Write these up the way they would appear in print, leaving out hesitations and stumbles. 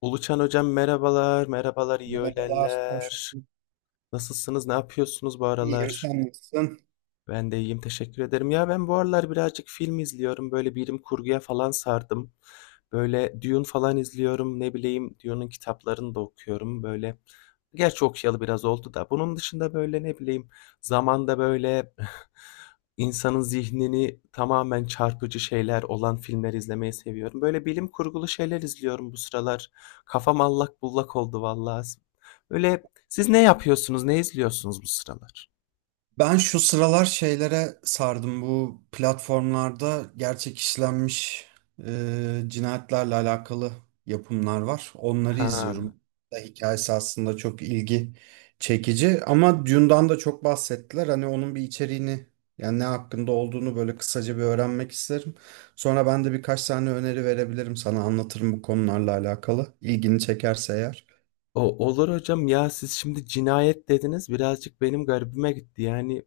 Uluçan hocam, merhabalar, merhabalar, iyi Merhabalar, hoş öğlenler. bulduk. Nasılsınız, ne yapıyorsunuz bu İyiyim, aralar? sen nasılsın? Ben de iyiyim, teşekkür ederim. Ben bu aralar birazcık film izliyorum. Böyle bilim kurguya falan sardım. Böyle Dune falan izliyorum. Ne bileyim, Dune'un kitaplarını da okuyorum. Böyle gerçi okuyalı biraz oldu da. Bunun dışında böyle ne bileyim zamanda böyle insanın zihnini tamamen çarpıcı şeyler olan filmler izlemeyi seviyorum. Böyle bilim kurgulu şeyler izliyorum bu sıralar. Kafam allak bullak oldu vallahi. Böyle siz ne yapıyorsunuz? Ne izliyorsunuz bu sıralar? Ben şu sıralar şeylere sardım. Bu platformlarda gerçek işlenmiş cinayetlerle alakalı yapımlar var. Onları Ha. izliyorum. Da hikayesi aslında çok ilgi çekici. Ama Dune'dan da çok bahsettiler. Hani onun bir içeriğini yani ne hakkında olduğunu böyle kısaca bir öğrenmek isterim. Sonra ben de birkaç tane öneri verebilirim sana. Anlatırım bu konularla alakalı. İlgini çekerse eğer. O, olur hocam. Siz şimdi cinayet dediniz, birazcık benim garibime gitti. Yani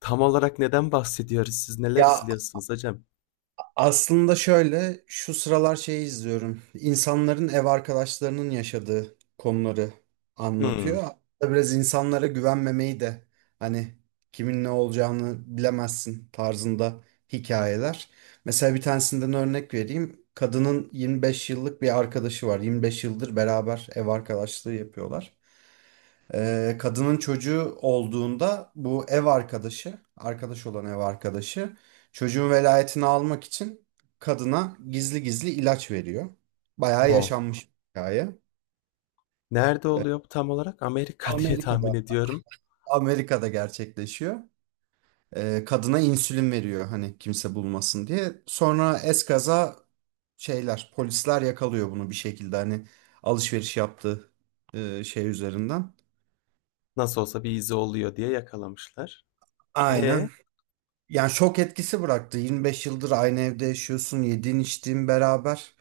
tam olarak neden bahsediyoruz? Siz neler Ya, izliyorsunuz hocam? aslında şöyle, şu sıralar şeyi izliyorum. İnsanların ev arkadaşlarının yaşadığı konuları Hmm. anlatıyor. Aslında biraz insanlara güvenmemeyi de hani kimin ne olacağını bilemezsin tarzında hikayeler. Mesela bir tanesinden örnek vereyim. Kadının 25 yıllık bir arkadaşı var. 25 yıldır beraber ev arkadaşlığı yapıyorlar. Kadının çocuğu olduğunda bu ev arkadaşı, arkadaş olan ev arkadaşı çocuğun velayetini almak için kadına gizli gizli ilaç veriyor. Bayağı Oh. yaşanmış bir hikaye. Nerede Ee, oluyor bu tam olarak? Amerika, diye tahmin Amerika'da, ediyorum. Amerika'da gerçekleşiyor. Kadına insülin veriyor hani kimse bulmasın diye. Sonra eskaza şeyler, polisler yakalıyor bunu bir şekilde hani alışveriş yaptığı şey üzerinden. Nasıl olsa bir izi oluyor diye yakalamışlar. E Aynen. Yani şok etkisi bıraktı. 25 yıldır aynı evde yaşıyorsun, yediğin içtiğin beraber.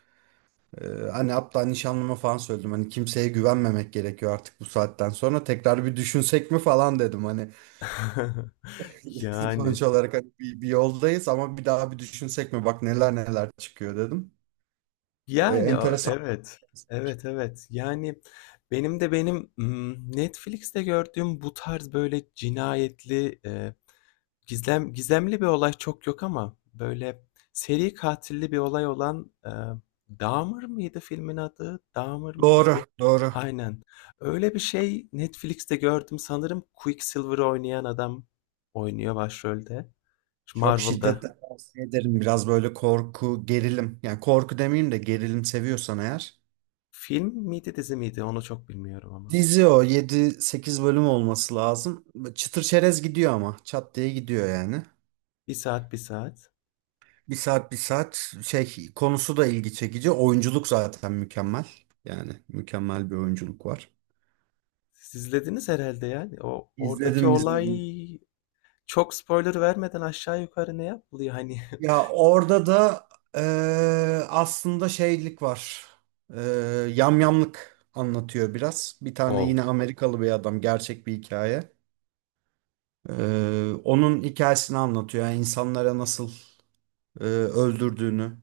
Ee, hani hatta nişanlıma falan söyledim. Hani kimseye güvenmemek gerekiyor artık bu saatten sonra. Tekrar bir düşünsek mi falan dedim. Hani yani, sonuç olarak hani bir yoldayız ama bir daha bir düşünsek mi? Bak neler neler çıkıyor dedim. Yani, a, Enteresan. evet. Evet, evet. Yani, benim Netflix'te gördüğüm bu tarz böyle cinayetli, gizlem gizemli bir olay çok yok, ama böyle seri katilli bir olay olan, Dahmer mıydı filmin adı? Dahmer mıydı Doğru, bu? doğru. Aynen. Öyle bir şey Netflix'te gördüm. Sanırım Quicksilver oynayan adam oynuyor başrolde. Şu Çok Marvel'da. şiddetle tavsiye ederim. Biraz böyle korku, gerilim. Yani korku demeyeyim de gerilim seviyorsan eğer. Film miydi, dizi miydi? Onu çok bilmiyorum ama. Dizi o yedi sekiz bölüm olması lazım. Çıtır çerez gidiyor ama çat diye gidiyor yani. Bir saat, bir saat. Bir saat bir saat şey konusu da ilgi çekici. Oyunculuk zaten mükemmel. Yani mükemmel bir oyunculuk var. Siz izlediniz herhâlde yani. O oradaki İzledim olay, izledim. çok spoiler vermeden, aşağı yukarı ne yapılıyor hani? Ya orada da aslında şeylik var. Eee yamyamlık anlatıyor biraz. Bir tane O, yine Amerikalı bir adam gerçek bir hikaye. Onun hikayesini anlatıyor. Yani insanlara nasıl öldürdüğünü,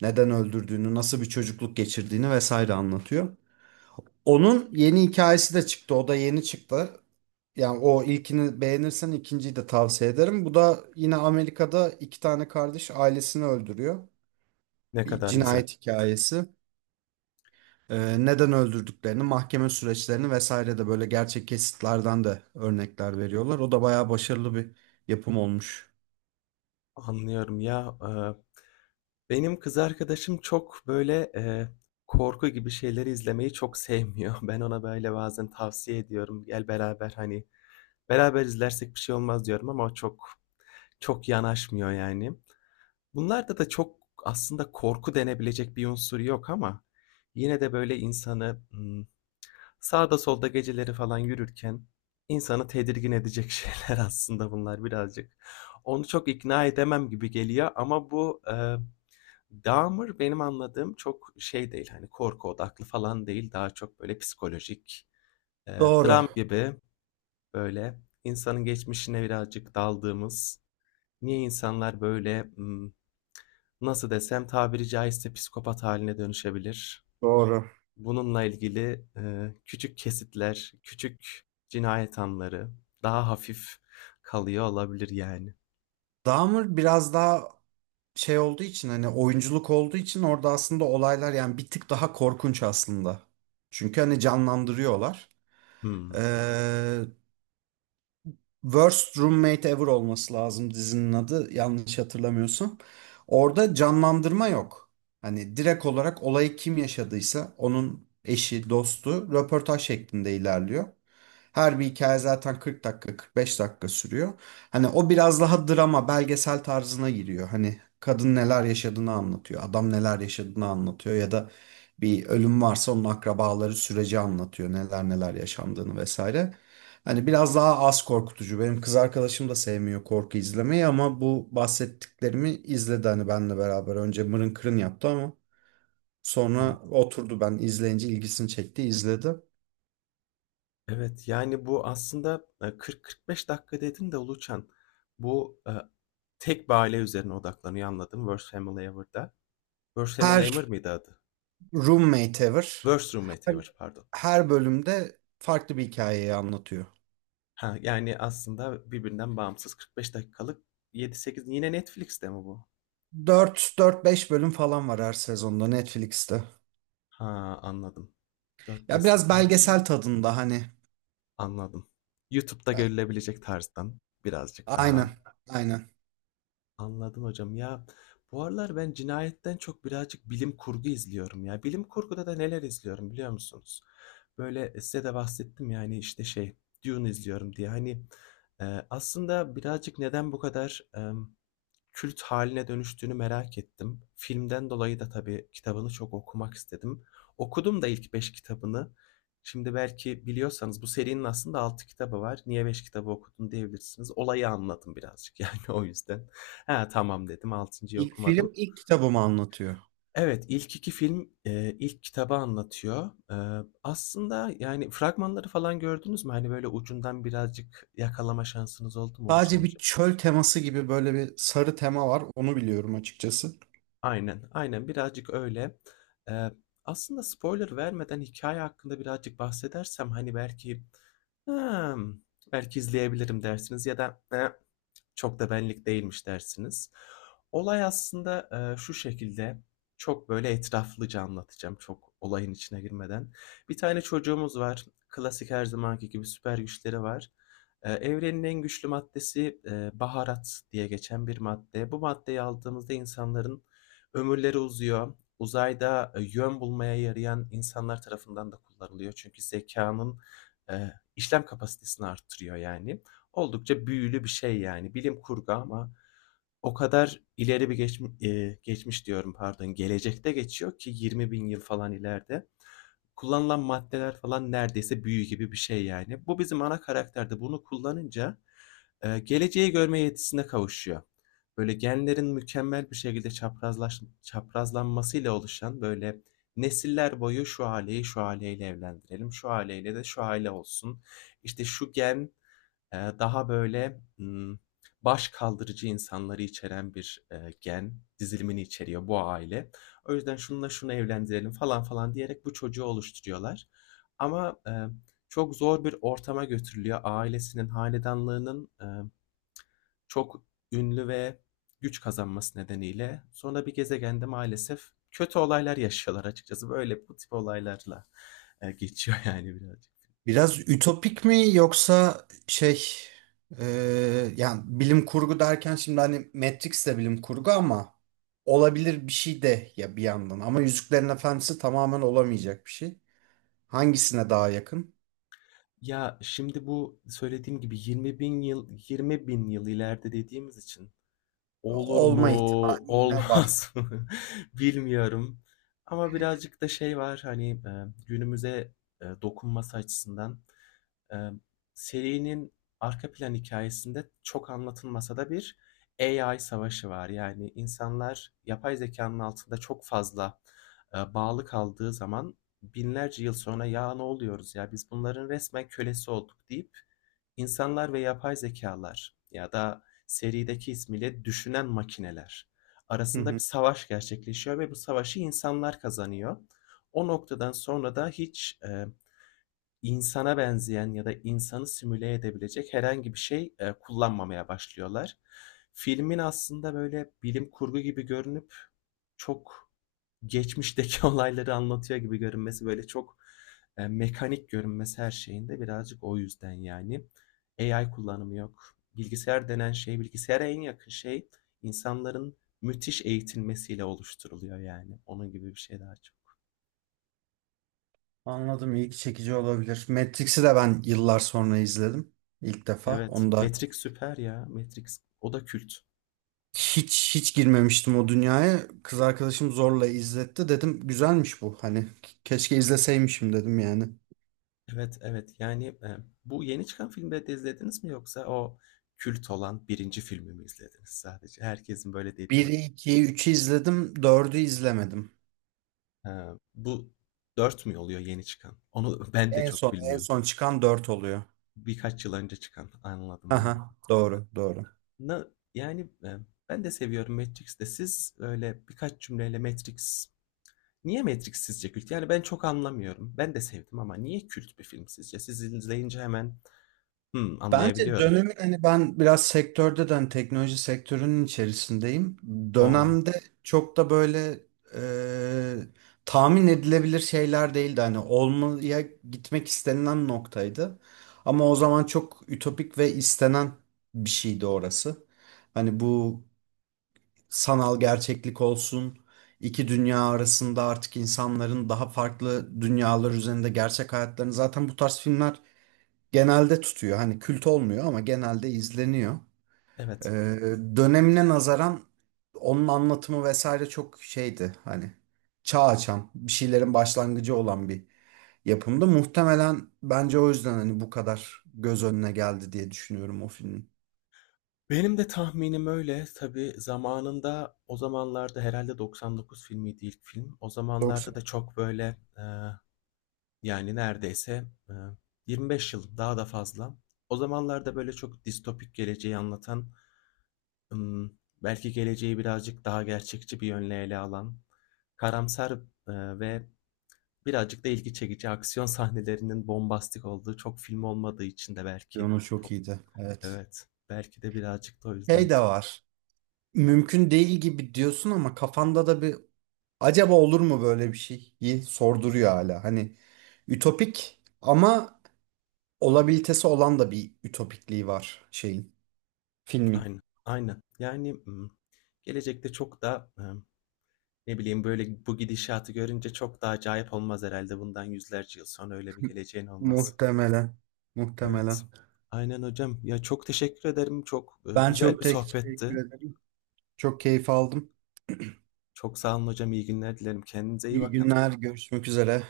neden öldürdüğünü, nasıl bir çocukluk geçirdiğini vesaire anlatıyor. Onun yeni hikayesi de çıktı. O da yeni çıktı. Yani o ilkini beğenirsen ikinciyi de tavsiye ederim. Bu da yine Amerika'da iki tane kardeş ailesini öldürüyor. ne Bir kadar güzel. cinayet hikayesi. Neden öldürdüklerini, mahkeme süreçlerini vesaire de böyle gerçek kesitlerden de örnekler veriyorlar. O da bayağı başarılı bir yapım olmuş. Anlıyorum ya. Benim kız arkadaşım çok böyle, korku gibi şeyleri izlemeyi çok sevmiyor. Ben ona böyle bazen tavsiye ediyorum. Gel beraber, hani beraber izlersek bir şey olmaz diyorum, ama o çok yanaşmıyor yani. Bunlarda da çok aslında korku denebilecek bir unsur yok, ama yine de böyle insanı, sağda solda geceleri falan yürürken insanı tedirgin edecek şeyler aslında bunlar birazcık. Onu çok ikna edemem gibi geliyor, ama bu, Dahmer, benim anladığım, çok şey değil, hani, korku odaklı falan değil, daha çok böyle psikolojik, Doğru. dram gibi, böyle insanın geçmişine birazcık daldığımız, niye insanlar böyle, nasıl desem, tabiri caizse psikopat haline dönüşebilir. Doğru. Bununla ilgili, küçük kesitler, küçük cinayet anları, daha hafif kalıyor olabilir yani. Dahmer biraz daha şey olduğu için hani oyunculuk olduğu için orada aslında olaylar yani bir tık daha korkunç aslında. Çünkü hani canlandırıyorlar. Hımm. Ee, Worst Roommate Ever olması lazım dizinin adı yanlış hatırlamıyorsam. Orada canlandırma yok. Hani direkt olarak olayı kim yaşadıysa onun eşi, dostu röportaj şeklinde ilerliyor. Her bir hikaye zaten 40 dakika, 45 dakika sürüyor. Hani o biraz daha drama, belgesel tarzına giriyor. Hani kadın neler yaşadığını anlatıyor, adam neler yaşadığını anlatıyor ya da bir ölüm varsa onun akrabaları süreci anlatıyor, neler neler yaşandığını vesaire. Hani biraz daha az korkutucu. Benim kız arkadaşım da sevmiyor korku izlemeyi ama bu bahsettiklerimi izledi hani benle beraber. Önce mırın kırın yaptı ama Evet. sonra oturdu ben izleyince ilgisini çekti izledi. Evet, yani, bu aslında, 40-45 dakika dedin de Uluçan, bu, tek bir aile üzerine odaklanıyor, anladım, Worst Family Ever'da. Worst Family Her Ever mıydı adı? roommate ever Worst Roommate her, Ever, pardon. her bölümde farklı bir hikayeyi anlatıyor. Ha, yani, aslında birbirinden bağımsız 45 dakikalık 7-8. Yine Netflix'te mi bu? Dört dört beş bölüm falan var her sezonda Netflix'te. Ha, anladım. 4-5 Ya biraz sezon, belgesel tadında hani. anladım. YouTube'da görülebilecek tarzdan birazcık Aynen. daha. Aynen. Anladım hocam. Bu aralar ben cinayetten çok birazcık bilim kurgu izliyorum ya. Bilim kurguda da neler izliyorum biliyor musunuz? Böyle size de bahsettim, yani işte, şey, Dune izliyorum diye. Hani aslında birazcık neden bu kadar kült haline dönüştüğünü merak ettim. Filmden dolayı da tabii kitabını çok okumak istedim. Okudum da ilk 5 kitabını. Şimdi belki biliyorsanız, bu serinin aslında 6 kitabı var. Niye 5 kitabı okudun diyebilirsiniz. Olayı anladım birazcık yani, o yüzden. Ha, tamam dedim. Altıncı'yı İlk okumadım. film ilk kitabımı anlatıyor. Evet, ilk 2 film, ilk kitabı anlatıyor. Aslında, yani, fragmanları falan gördünüz mü? Hani böyle ucundan birazcık yakalama şansınız oldu mu Oluşan Sadece bir hocam? çöl teması gibi böyle bir sarı tema var. Onu biliyorum açıkçası. Aynen, aynen, birazcık öyle. Eee, aslında spoiler vermeden hikaye hakkında birazcık bahsedersem, hani, belki, hımm, belki izleyebilirim dersiniz ya da "Eh, çok da benlik değilmiş." dersiniz. Olay aslında, şu şekilde, çok böyle etraflıca anlatacağım, çok olayın içine girmeden. Bir tane çocuğumuz var. Klasik, her zamanki gibi süper güçleri var. Evrenin en güçlü maddesi, baharat diye geçen bir madde. Bu maddeyi aldığımızda insanların ömürleri uzuyor. Uzayda, yön bulmaya yarayan insanlar tarafından da kullanılıyor. Çünkü zekanın işlem kapasitesini arttırıyor yani. Oldukça büyülü bir şey yani. Bilim kurgu, ama o kadar ileri bir geçmiş diyorum, pardon, gelecekte geçiyor ki 20.000 yıl falan ileride. Kullanılan maddeler falan neredeyse büyü gibi bir şey yani. Bu bizim ana karakterde bunu kullanınca, geleceği görme yetisine kavuşuyor. Böyle genlerin mükemmel bir şekilde çaprazlanmasıyla oluşan, böyle nesiller boyu, şu aileyi şu aileyle evlendirelim, şu aileyle de şu aile olsun. İşte şu gen, daha böyle, baş kaldırıcı insanları içeren bir gen dizilimini içeriyor bu aile. O yüzden şununla şunu evlendirelim falan falan diyerek bu çocuğu oluşturuyorlar. Ama çok zor bir ortama götürülüyor. Ailesinin, hanedanlığının, çok ünlü ve güç kazanması nedeniyle, sonra bir gezegende maalesef kötü olaylar yaşıyorlar açıkçası. Böyle bu tip olaylarla, geçiyor yani birazcık. Biraz ütopik mi yoksa şey e, yani bilim kurgu derken şimdi hani Matrix de bilim kurgu ama olabilir bir şey de ya bir yandan. Ama Yüzüklerin Efendisi tamamen olamayacak bir şey. Hangisine daha yakın? Ya, şimdi bu söylediğim gibi 20.000 yıl 20.000 yıl ileride dediğimiz için olur mu, Olma ihtimali yine var. olmaz mı bilmiyorum, ama birazcık da şey var, hani, günümüze dokunması açısından. Ee, serinin arka plan hikayesinde çok anlatılmasa da bir AI savaşı var. Yani insanlar yapay zekanın altında çok fazla bağlı kaldığı zaman, binlerce yıl sonra, ya ne oluyoruz, ya biz bunların resmen kölesi olduk deyip, insanlar ve yapay zekalar ya da serideki ismiyle düşünen makineler Hı arasında bir hı. savaş gerçekleşiyor ve bu savaşı insanlar kazanıyor. O noktadan sonra da hiç insana benzeyen ya da insanı simüle edebilecek herhangi bir şey, kullanmamaya başlıyorlar. Filmin aslında böyle bilim kurgu gibi görünüp, çok geçmişteki olayları anlatıyor gibi görünmesi, böyle çok, mekanik görünmesi her şeyinde, birazcık o yüzden yani. AI kullanımı yok. Bilgisayar denen şey, bilgisayara en yakın şey, insanların müthiş eğitilmesiyle oluşturuluyor yani. Onun gibi bir şey daha çok. Anladım, ilgi çekici olabilir. Matrix'i de ben yıllar sonra izledim. İlk defa. Evet. Onu da Matrix süper ya. Matrix. O da kült. hiç hiç girmemiştim o dünyaya. Kız arkadaşım zorla izletti. Dedim güzelmiş bu. Hani keşke izleseymişim dedim yani. Evet, evet. Yani, bu yeni çıkan filmleri de izlediniz mi, yoksa o kült olan birinci filmi mi izlediniz sadece? Herkesin böyle dediği. 1'i, 2'yi, 3'ü izledim. Dördü izlemedim. Eee, bu 4 mü oluyor yeni çıkan? Onu ben de En çok son en bilmiyorum. son çıkan 4 oluyor. Birkaç yıl önce çıkan. Anladım, anladım. Aha, doğru, doğru. Na, yani, ben de seviyorum Matrix'i. Siz öyle birkaç cümleyle Matrix, niye Matrix sizce kült? Yani ben çok anlamıyorum. Ben de sevdim, ama niye kült bir film sizce? Siz izleyince hemen, Bence anlayabiliyorum. dönemin hani ben biraz sektörde de hani teknoloji sektörünün içerisindeyim. O, Dönemde çok da böyle tahmin edilebilir şeyler değildi. Hani olmaya gitmek istenilen noktaydı. Ama o zaman çok ütopik ve istenen bir şeydi orası. Hani bu sanal gerçeklik olsun, iki dünya arasında artık insanların daha farklı dünyalar üzerinde gerçek hayatlarını zaten bu tarz filmler genelde tutuyor. Hani kült olmuyor ama genelde izleniyor. Ee, evet. dönemine nazaran onun anlatımı vesaire çok şeydi. Hani çağ açan, bir şeylerin başlangıcı olan bir yapımdı. Muhtemelen bence o yüzden hani bu kadar göz önüne geldi diye düşünüyorum o filmin. Benim de tahminim öyle. Tabii zamanında, o zamanlarda herhâlde 99 filmiydi ilk film. O zamanlarda Doksan. da çok böyle, yani neredeyse, 25 yıl, daha da fazla. O zamanlarda böyle çok distopik geleceği anlatan, ımm, belki geleceği birazcık daha gerçekçi bir yönle ele alan, karamsar, ve birazcık da ilgi çekici aksiyon sahnelerinin bombastik olduğu çok film olmadığı için de, belki Piyano po... çok iyiydi. Evet. Evet, belki de birazcık da o yüzden. Şey de var. Mümkün değil gibi diyorsun ama kafanda da bir acaba olur mu böyle bir şey? Yi sorduruyor hala. Hani ütopik ama olabilitesi olan da bir ütopikliği var şeyin, filmin. Aynen, aynen. Yani, gelecekte çok da, ne bileyim, böyle, bu gidişatı görünce çok da acayip olmaz herhalde. Bundan yüzlerce yıl sonra öyle bir geleceğin olmaz. Muhtemelen. Evet. Muhtemelen. Aynen hocam. Ya, çok teşekkür ederim. Çok Ben güzel çok bir teşekkür sohbetti. ederim. Çok keyif aldım. Çok sağ olun hocam. İyi günler dilerim. Kendinize iyi İyi bakın. günler, görüşmek üzere.